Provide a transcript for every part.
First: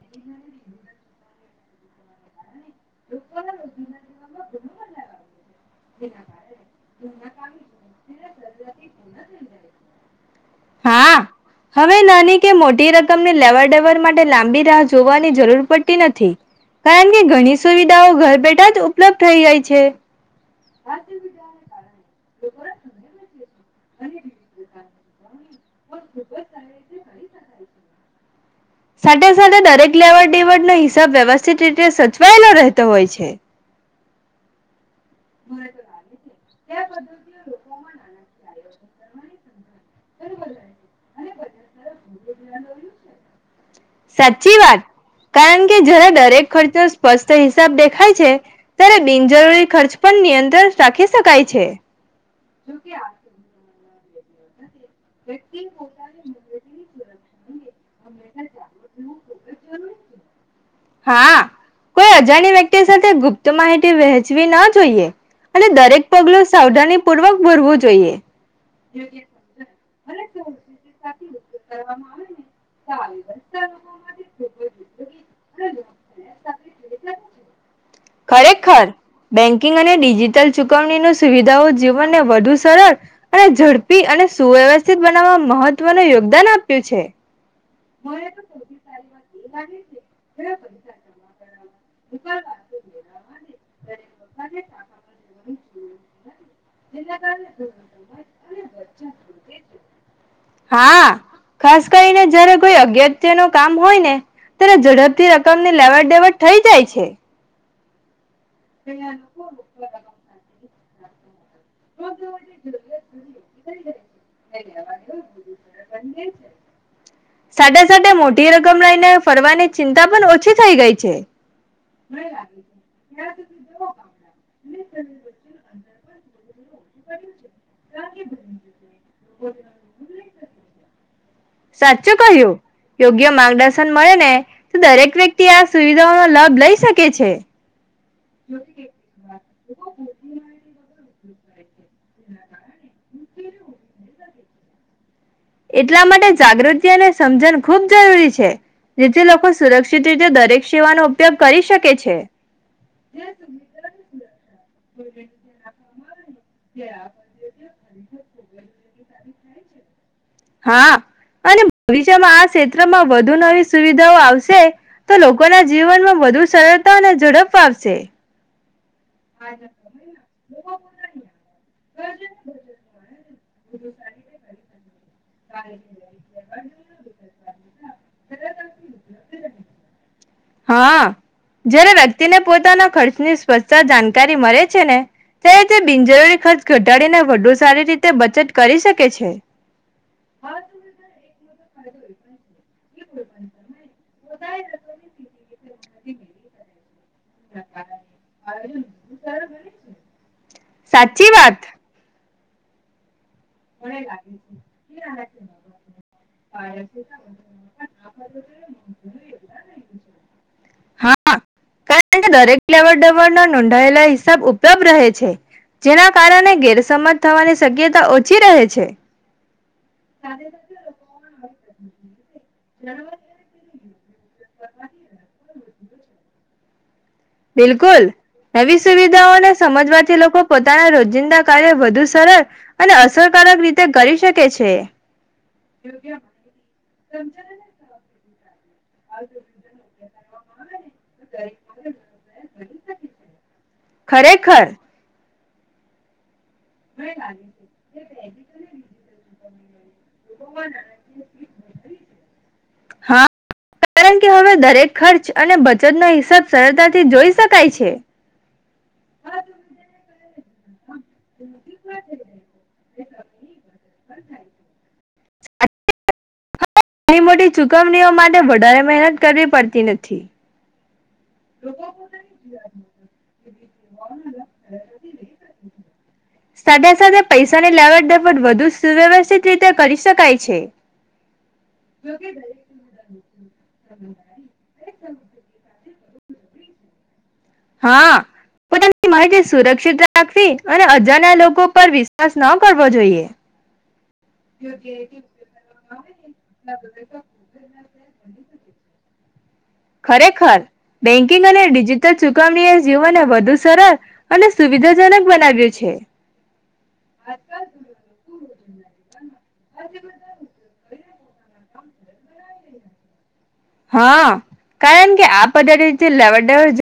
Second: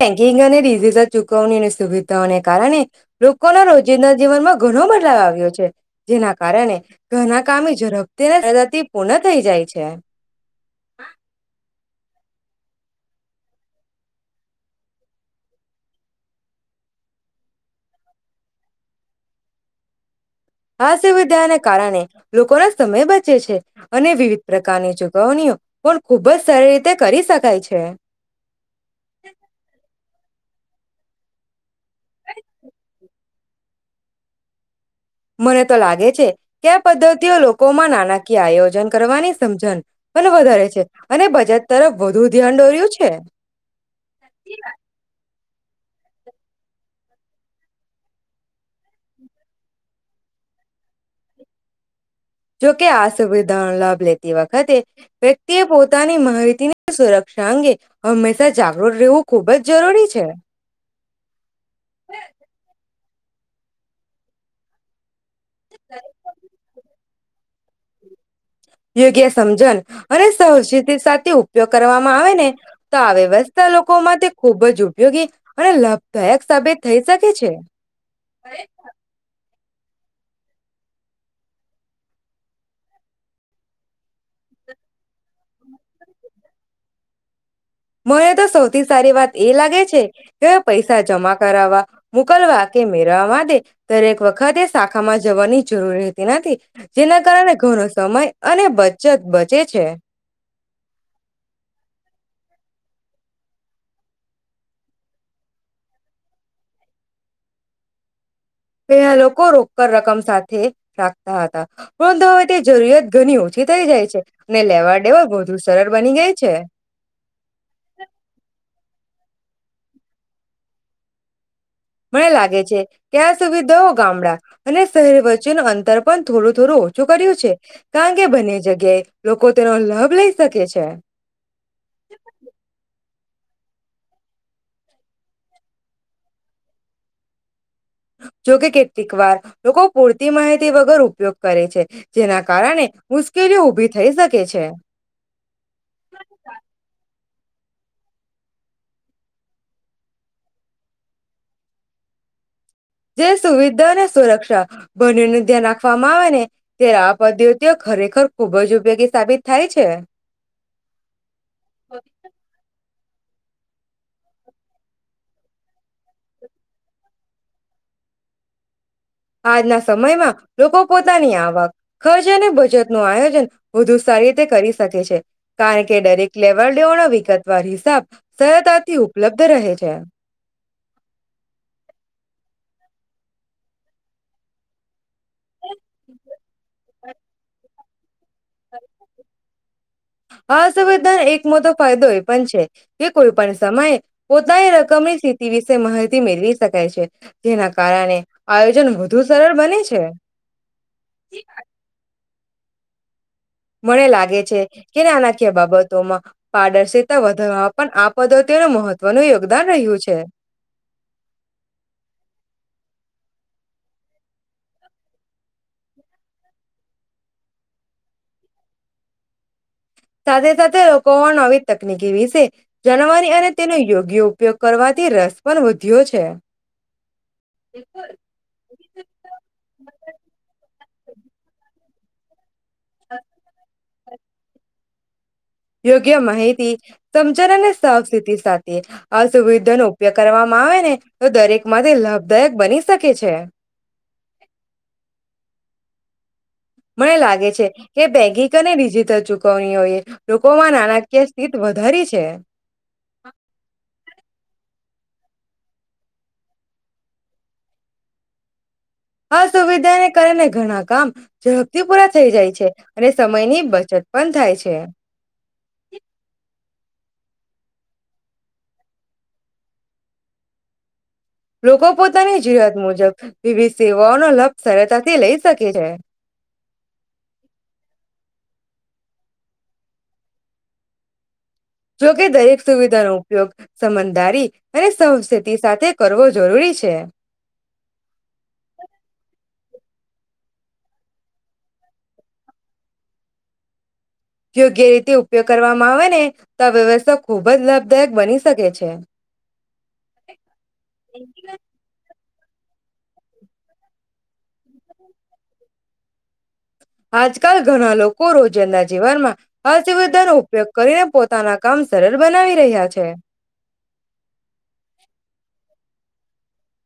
Banking અને digital ચુકવણીની સુવિધાઓને કારણે લોકોના રોજિંદા જીવનમાં ઘણો બદલાવ આવ્યો છે. જેના કારણે ઘના કામ ઝડપથીઝથી [unintelligible] પૂર્ણ થઈ જાય છે. હા હવે નાની કે મોટી રકમને લેવર ડેવર માટે લાંબી જોવાની જરૂર પડતી નથી કારણ કે ઘણી સુવિધાઓ ઘર બેઠા જ ઉપલબ્ધ થઈ જાય છે. આ સુવિધાને કારણે લોકોના સમય બચે છે. અને વિવિધ પ્રકારની જગા [unintelligible] પણ ખૂબજ સારી રીતે કરી શકાય છે. સાથે સાથે દરેક લેવડ દેવડ ના હિસાબ વ્યવસ્થિત રીતે સચવાયેલો રહેતો હોય છે. મને તો લાગે છે કે પદ્ધતિઓ લોકોમાં નાણાકીય આયોજન કરવાની સમજણ. અને વધારે છે અને બજેટ તરફ વધુ ધ્યાન દોર્યું છે. સાચી વાત. કારણ કે જ્યારે દરેક ખર્ચ સ્પષ્ટ હિસાબ દેખાય છે ત્યારે બિનજરૂરી ખર્ચ પણ નિયંત્રણ રાખી શકાય છે. જોકે આ સુવિધાઓ લાભ લેતી તે વખતે વ્યક્તિએ પોતાની માહિતીની સુરક્ષા અંગે હંમેશા જાગૃત રહેવું. ખુબ જ જરૂરી છે. હા કોઈ અજાણી વ્યક્તિ સાથે ગુપ્ત માહિતી વહેંચવી ન જોઈએ. અને દરેક પગલું સાવધાની પૂર્વક ભૂરવું જોઈએ. યોગ્ય સમજન અને સાવચેતી સાથે ઉપયોગ કરવામાં આવે ને તો આ વ્યવસ્થા લોકો માટે ખુબ જ ઉપયોગી અને લાભદાયક સાબિત થઈ શકે છે. ખરેખર બે બેન્કિંગ અને ડિજિટલ ચુકવણી સુવિધાઓ જીવનને વધુ સરળ અને ઝડપી અને સુવ્યવસ્થિત બનાવવા મહત્વનું યોગદાન આપ્યું છે. મને તો સૌથી સારી વાત એ લાગે છે, કે પૈસા જમા કરાવવા. મોકલવા કે મેરવવા માટે દરેક વખતે શાખામાં જવાની જરૂરતી નથી. જેના કારણે ઘણો સમય અને બચત બચે છે. હા, ખાસ કરીને જયારે કોઈ અગત્ય નો કામ હોય ને. ત્યારે ઝડપથી રકમ ની લેવડ દેવડ થઈ જાય છે. બે લોકો રોક કર રકમ સાથે. રાખતા હતા. પરંતુ, હવે તે જરૂરિયાત ઘણી ઓછી થઈ જાય છે. અને લેવા દેવા વધુ સરળ બની ગાય છે. સાથે સાથે મોટી રકમ લઈને ફરવાની ચિંતા પણ ઓછી થઈ ગઈ છે. મને લાગે છે કે, આ સુવિધાઓ ગામડા અને શહેર વચ્ચેનું અંતર પણ થોડું થોડું ઓછું કર્યું છે. કારણ કે બંને જગ્યાએ, લોકો તેનો લાભ લઈ શકે છે. સાચું કહ્યું યોગ્ય માર્ગદર્શન મળે ને, તો દરેક વ્યક્તિ આ સુવિધાઓ નો લાભ લઈ શકે છે. જોકે કેટલીક વાર, લોકો પૂરતી માહિતી વગર ઉપયોગ કરે છે, જેના કારણે મુશ્કેલીઓ ઉભી થઈ શકે છે. એટલા માટે જાગૃત્યને સમજણ ખૂબ જરૂરી છે. જેથી લોકો સુરક્ષિત રીતે, દરેક સેવાનો ઉપયોગ કરી શકે છે. જે સુવિધા અને સુરક્ષા બંને ને ધ્યાન રાખવામાં આવે ને. ત્યારે આ પદ્ધતિઓ ખરેખર ખુબ જ ઉપયોગી સાબિત થાય છે. હા, અને ભવિષ્યમાં આ [unintelligible] માં વધુ નવી સુવિધાઓ આવશે તો લોકોના જીવનમાં વધુ સરળતા અને ઝડપ આવશે. આજના સમયમાં લોકો પોતાની આવક, ખર્ચ અને બચતનું આયોજન વધુ સારી રીતે કરી શકે છે. કારણ કે દરેક લેવલ દેવલનો વિગતવાર હિસાબ સરતાથી ઉપલબ્ધ રહે છે. હા, જયારે વ્યક્તિને પોતાના ખર્ચની સ્વચ્છતા જાણકારી મળે છે ને ત્યારે તે બિનજરૂરી ખર્ચ ઘટ [unintelligible] વધુ સારી રીતે બચત કરી શકે છે હા સંવેધના, એક મોટો ફાયદો એ પણ છે. કે કોઈ પણ સમયે, પોતાની રકમની સ્થિતિ વિશે માહિતી મેળવી શકે [unintelligible] છે. જેના કારણે, આયોજન વધુ સરળ બને છે. સાચી વાત. મને લાગે છે કે નાણાકીય બાબતોમાં, પારદર્શીતા વધારવામાં પણ આ પદ્ધતિઓનું મહત્વનું યોગદાન રહ્યું છે. નોંધાયેલા હિસાબ ઉપલબ્ધ રહે છે, જેના કારણે ગેરસમજ થવાની શક્યતા ઓ છી રહે છે. સાથે-સાથે લોકોમાં નવી તકનીકી એવી છે. જાણવાની અને તેનો યોગ યોગ્ય ઉપયોગ કરવાથી રસ પણ વધ્યો છે. બિલકુલ નવી સુવિધાઓને સમજવાથી લોકો પોત તાના રોજિંદા કાર્ય વધુ સરળ અને અસરકારક રીતે કરી શકે છે. યોગ્ય માહિતી સમજણ અને સાવચેતી સાથે એ અસુુવિધાનો ઉપયોગ કરવામાં આવે ને તો દરેક માટે લાભદાયક બની શકે છે. ખરેખર મને લાગે છે કે બેૈગીક અને ડિજિટલ ચુકવણીઓ એ લોકોમાં નાણાકીય સ્થિત વધારી છે. હા કારણ કે હવે દરેક ખર્ચ અને બચતનો હિસાબ સરળતાથી જોઈ શકાય છે. આ સુવિધાને કારણે ઘણાક કામ ઝડપથી પૂરા થઈ જાય છે અને સમયની બચત પણ થાય છે. ઘની મોટી ચુકવણીઓ માટે વધારે મહેનત કરવી પડતી નથી. લોકો પોતાની જરૂરિયાત મુજબ વિવિધ સેવાઓનો લાભ સરળતાથી લઈ શકે છે. સાથે સાથે પૈસાની લેવડ [unintelligible] રીતે કરી શકાય છે. જોકે દરેક સુવિધાનો ઉપયોગ સમજદારી અને સાવચેતી સાથે કરવો જરૂરી છે. હા પોતાની માહિતી સુરક્ષિત રાખવી અને અજાણ્યા લોકો પર વિશ્વાસ ન કરવો જોઈએ. યોગ્ય રીતે ઉપયોગ કરવામાં આવે ને તો આ વ્યવસ્થા ખૂબ જ લાભદાયક બની શકે છે. ખરેખર, બેંકિંગ અને ડિજિટલ ચુ કામણી એ જીવનને વધુ સરળ અને સુવિધાજનક બનાવ્યું છે. આજકાલ ઘણા લોકો રોજંદા જીવનમાં અસુવિધાનો ઉપયોગ કરી પોતાના કામ સરળ બનાવી રહ્યા છે. લેવડ દેવડ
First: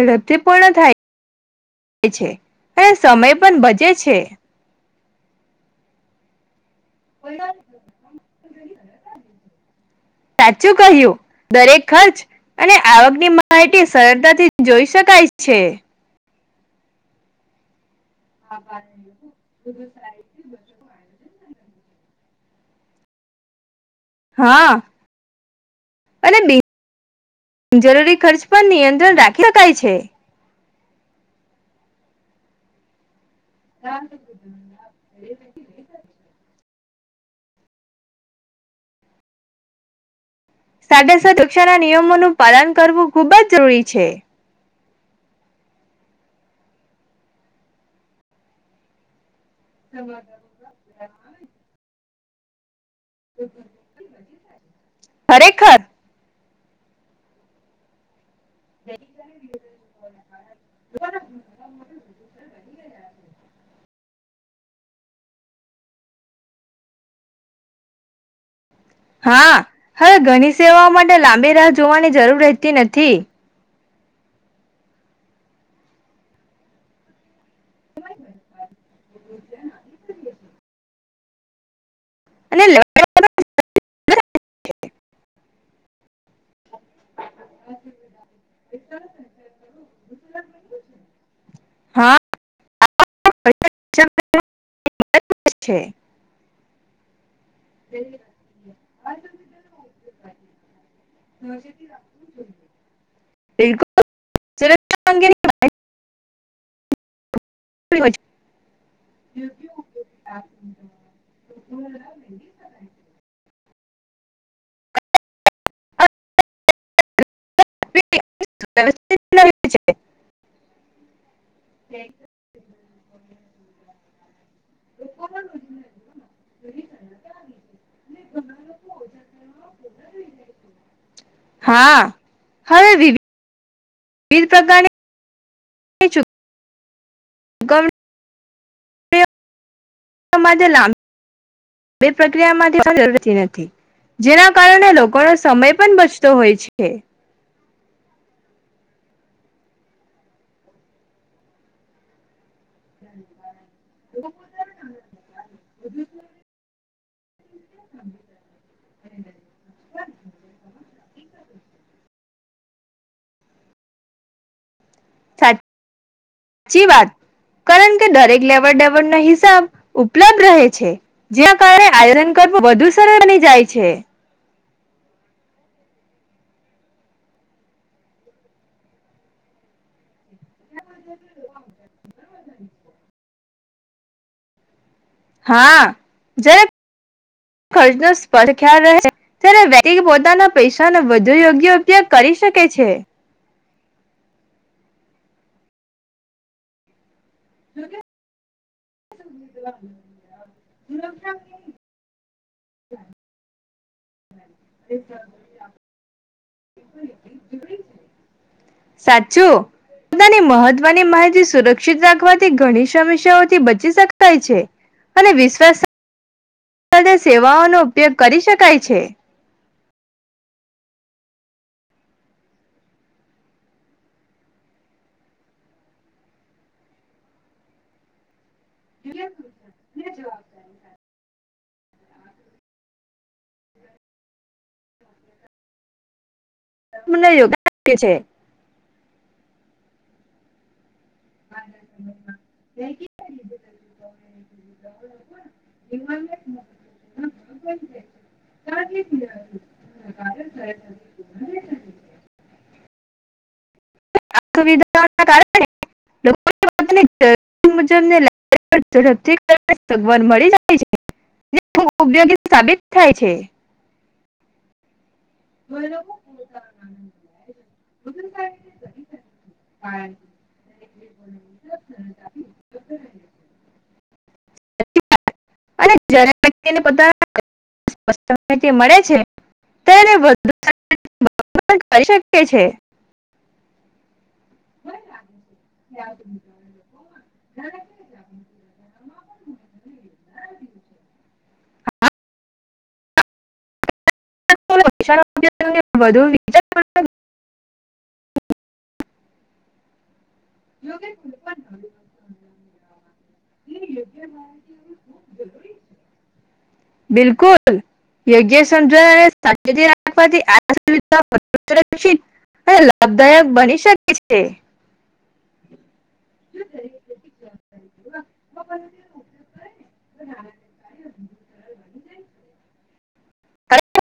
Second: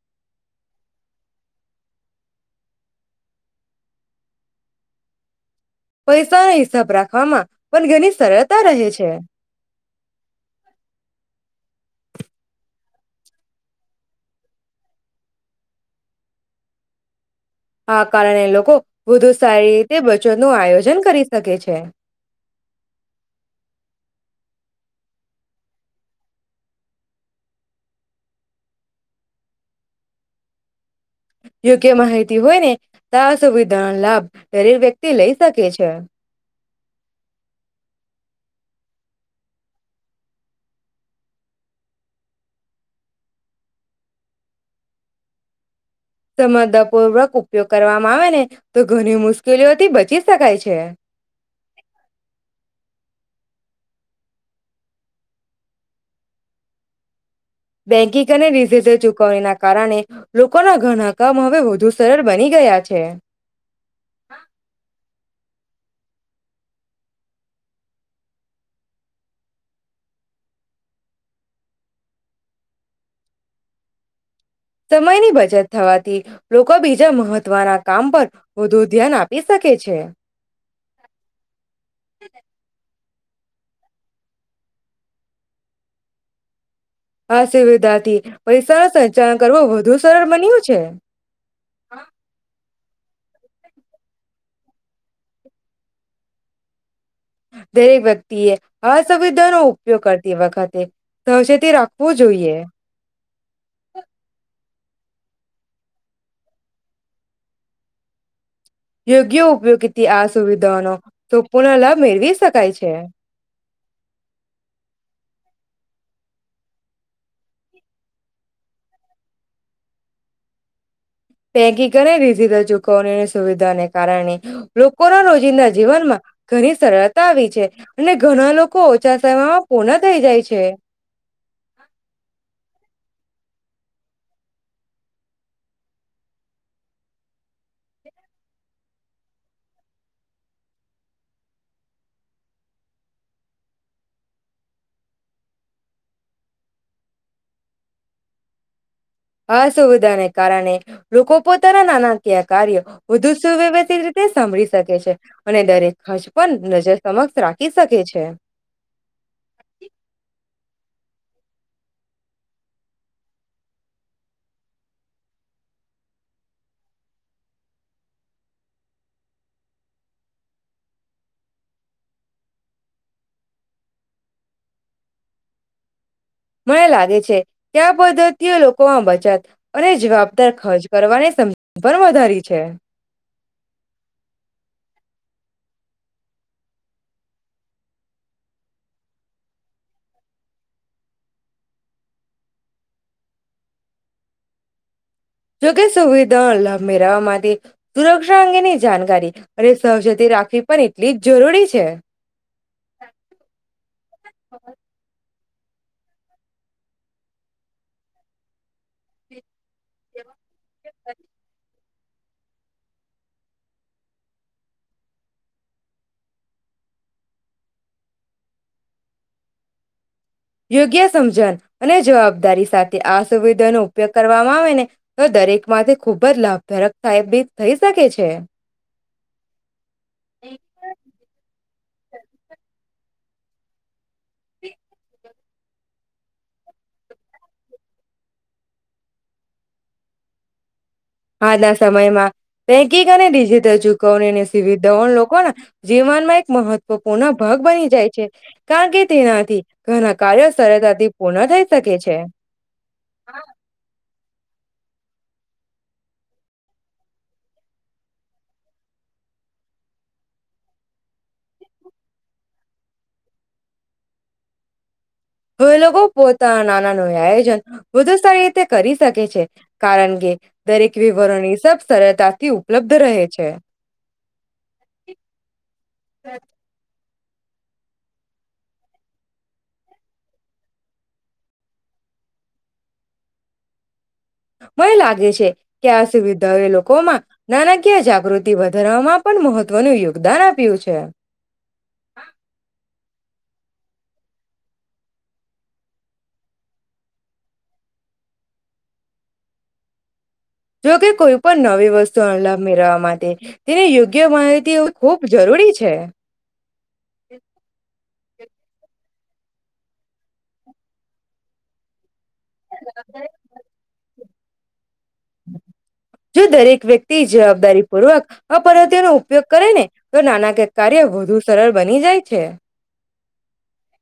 ઝડપથી પુર્ણ થાય છે અને સમય પણ બચે છે. પૈસા એ રહે છે. સાચું કહ્યું. દરેક ખર્ચ અને આવકની માહિતી સરળતાથી જોઈ શકાય છે. આ કારણે લોકો વધુ સારી રીતે બચત નું આયોજન કરી શકે તે હા અને બિન જરૂરી ખર્ચ પર નિયંત્રણ રાખી શકાય છે. યોગ્ય માહિતી હોય ને તો સુવિધાઓનો લાભ દરેક વ્યક્તિ લઈ શકે છે. સાથે-સાથ ઉક્ષાના નિયમોનું પાલન કરવું ખુબ જ જરૂરી છે. સમજતાપુર્વક ઉપયોગ કરવામાં આવે ને તો ઘણી મુસ કેલીઓથી બચી શકાય છે. ખરેખર. બેંકિંગ અને ડીઝીડલ ચુકવણીના કારણે લોકોના ઘણા કામ હવે વધુ સરળ બની ગયા છે. હા હવે ઘણી સેવાઓ માટે લાંબી રાહ જોવાની જરૂર રહેતી નથી. સમયની બચત થવાથી લોકો બીજા મહત્વના કામ પર વધુ ધ્યાન આપી શકે છે. અનેલ [unintelligible] આ સુવિધાથી [unintelligible] સરળ સંચાલન કરવું વધુ સરળ બન્યું છે. હા [unintelligible] દરેક વ્યક્તિએ અસુવિધાનો ઉપયોગ કરતી વખતે સાવચેતી રાખવો જોઈએ. સુરક્ષા અંગે [inaudible] યોગ્ય ઉપયોગથી [unintelligible] આ સુવિધાઓનો સંપૂર્ણ લાભ મેળવી શકાય છે. છે [inaudible] પૈકિક અને રિઝધલ [unintelligible] ચુકવણીની સુવિધાને કારણે લોકોના રોજિંદા જીવનમાં ઘણી સરળતા આવી છે અને ઘણા લોકો ઓછા સમયમાં પૂર્ણ થઈ જાય છે. હા, હવે દીદી [inaudible] વિવિધ પ્રકારની [inaudible] ગર્વ [inaudible] [inaudible] બે પ્રક્રિયામાંથી જરૂરતી નથી [unintelligible] જેના કારણે લોકોનો સમય પણ બચતો હોય છે. આ સુવિધાને કારણે લોકો પોતાના નાણાકીય કાર્યો વધુ સુવ્યવા રીતે સાંભળી શકે છે અને દરેક ખર્ચ પણ નજર સમક્ષ રા [inaudible] ક સકેે છે [unintelligible] સાચી [unintelligible] વાત કારણ કે દરેક લેવડ દેવડનો હિસાબ ઉપલબ્ધ રહે છે જ્યાં કારણે આયરન કરવું વધુ સરળ બની જાય છે. મને લાગે છે ક્યા પદ્ધતિઓ લોકોમાં બચત અને જવાબ [unintelligible] અર ખર્ચ કરવાની પણ વધારી છે [unintelligible] હા જ્યારે ખર્ચ ન સ્પષ્ટ ખ્યાલ રહે ત્યારે વ્યક્તિ [unintelligible] પોતાના પૈસાનો વધુ યોગ્ય ઉપયોગ કરી શકે છે જો કે સુવિધા લાભ મેરાવવા માટે [unintelligible] સુરક્ષા અંગેની [unintelligible] જાણકારી અને સવજતી રાખવી પણ એટલી જ જરૂરી છે. [inaudible] સાચું. પોતાની મહત્વની માહિતી સુર ક્ષિત રાખવાથી ઘણી સમસ્યાઓથી બચી શકાય છે અને વિશ્વાસ સાથે સેવાઓનો ઉપયોગ કરી શકાય છે. યોગ્ય સમજણ અને જવાબદારી સાથે આ સુવિધાનો ઉપયોગ કરવામાં આવે ને તો દરેક માંથી ખુબ જ લાભદાયક થી [unintelligible] શકે છે. [inaudible] [inaudible] હ. ને યોગદાન આપે છે. હજના સમયમાં ટૈકિક અને ડિજિટલ ચુકવણીની સુવિધાઓણ લોકોના જીવનમાં એક મહત્વપૂર્ણ ભાગ બની જાય છે કારણ કે તેનાથી ઘણા કાર્યો સરતાથી પૂર્ણ થઈ શકે છે. હા. [unintelligible] ધાબ ડથી સગવ મળી જાય છે ઉપયોગી સાબિત થાય છે. હવે લોકો પોતાના નાનાનું આયોજન વધુ સારી રીતે કરી શકે છે કારણ કે દરેક વિવરણની સબ સરળતાથી ઉપલબ્ધ રહે છે. અને જ્યારે વ્યક્તિને [inaudible] મળે છે તેને વ [inaudible] કરી શકે છે. મને લાગે છે કે આ સુવિધાઓએ લોકોમાં નાણાકીય જાગૃતિ વધારવામાં પણ મહત્વનું યોગદાન આપ્યું છે. વિ [inaudible] વધુ વિજ માત્ર જોકે કોઈ પણ નવી વસ્તુ અનલાભ મેળવવા માટે તેને યોગ્ય માહતી ખૂબ જરૂરી છે. બિલકુલ. યોગ્ય સમજ રાખવાથી [unintelligible] હ લાભદાયક બની શકે છે. જો દરેક વ્યક્તિ જવાબદારી, પૂર્વક અપદ્ધતિનો ઉપયોગ કરે ને તો નાના કક કાર્ય વધુ સરળ બની જાય છે.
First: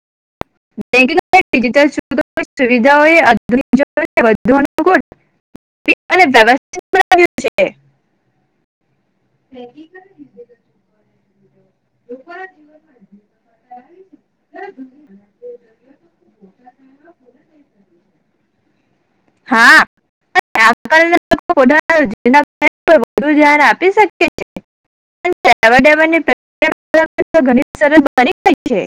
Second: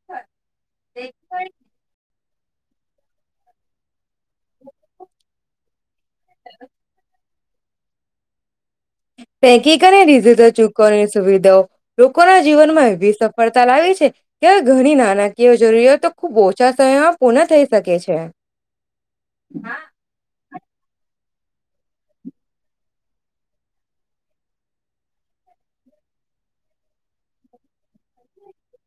હા. [unintelligible] [unintelligible] ડિજિટલ સુવિધા હોય [unintelligible] અને વ્યવસ્થિત [unintelligible] છે. પેક અને ડીઝિટલ ચૂકવવાની સુવિધાઓ. લોકોના જીવનમાં એવી સફળતા લાવી છે, કે હવે ઘણી નાણાકીય જરૂરિયાતો ખૂબ ઓછા સમયમાં પૂર્ણ થઈ શકે છે. યાન આપી શકે છેે. [unintelligible] [unintelligible] ઘણીત સરસ ગઈ છે.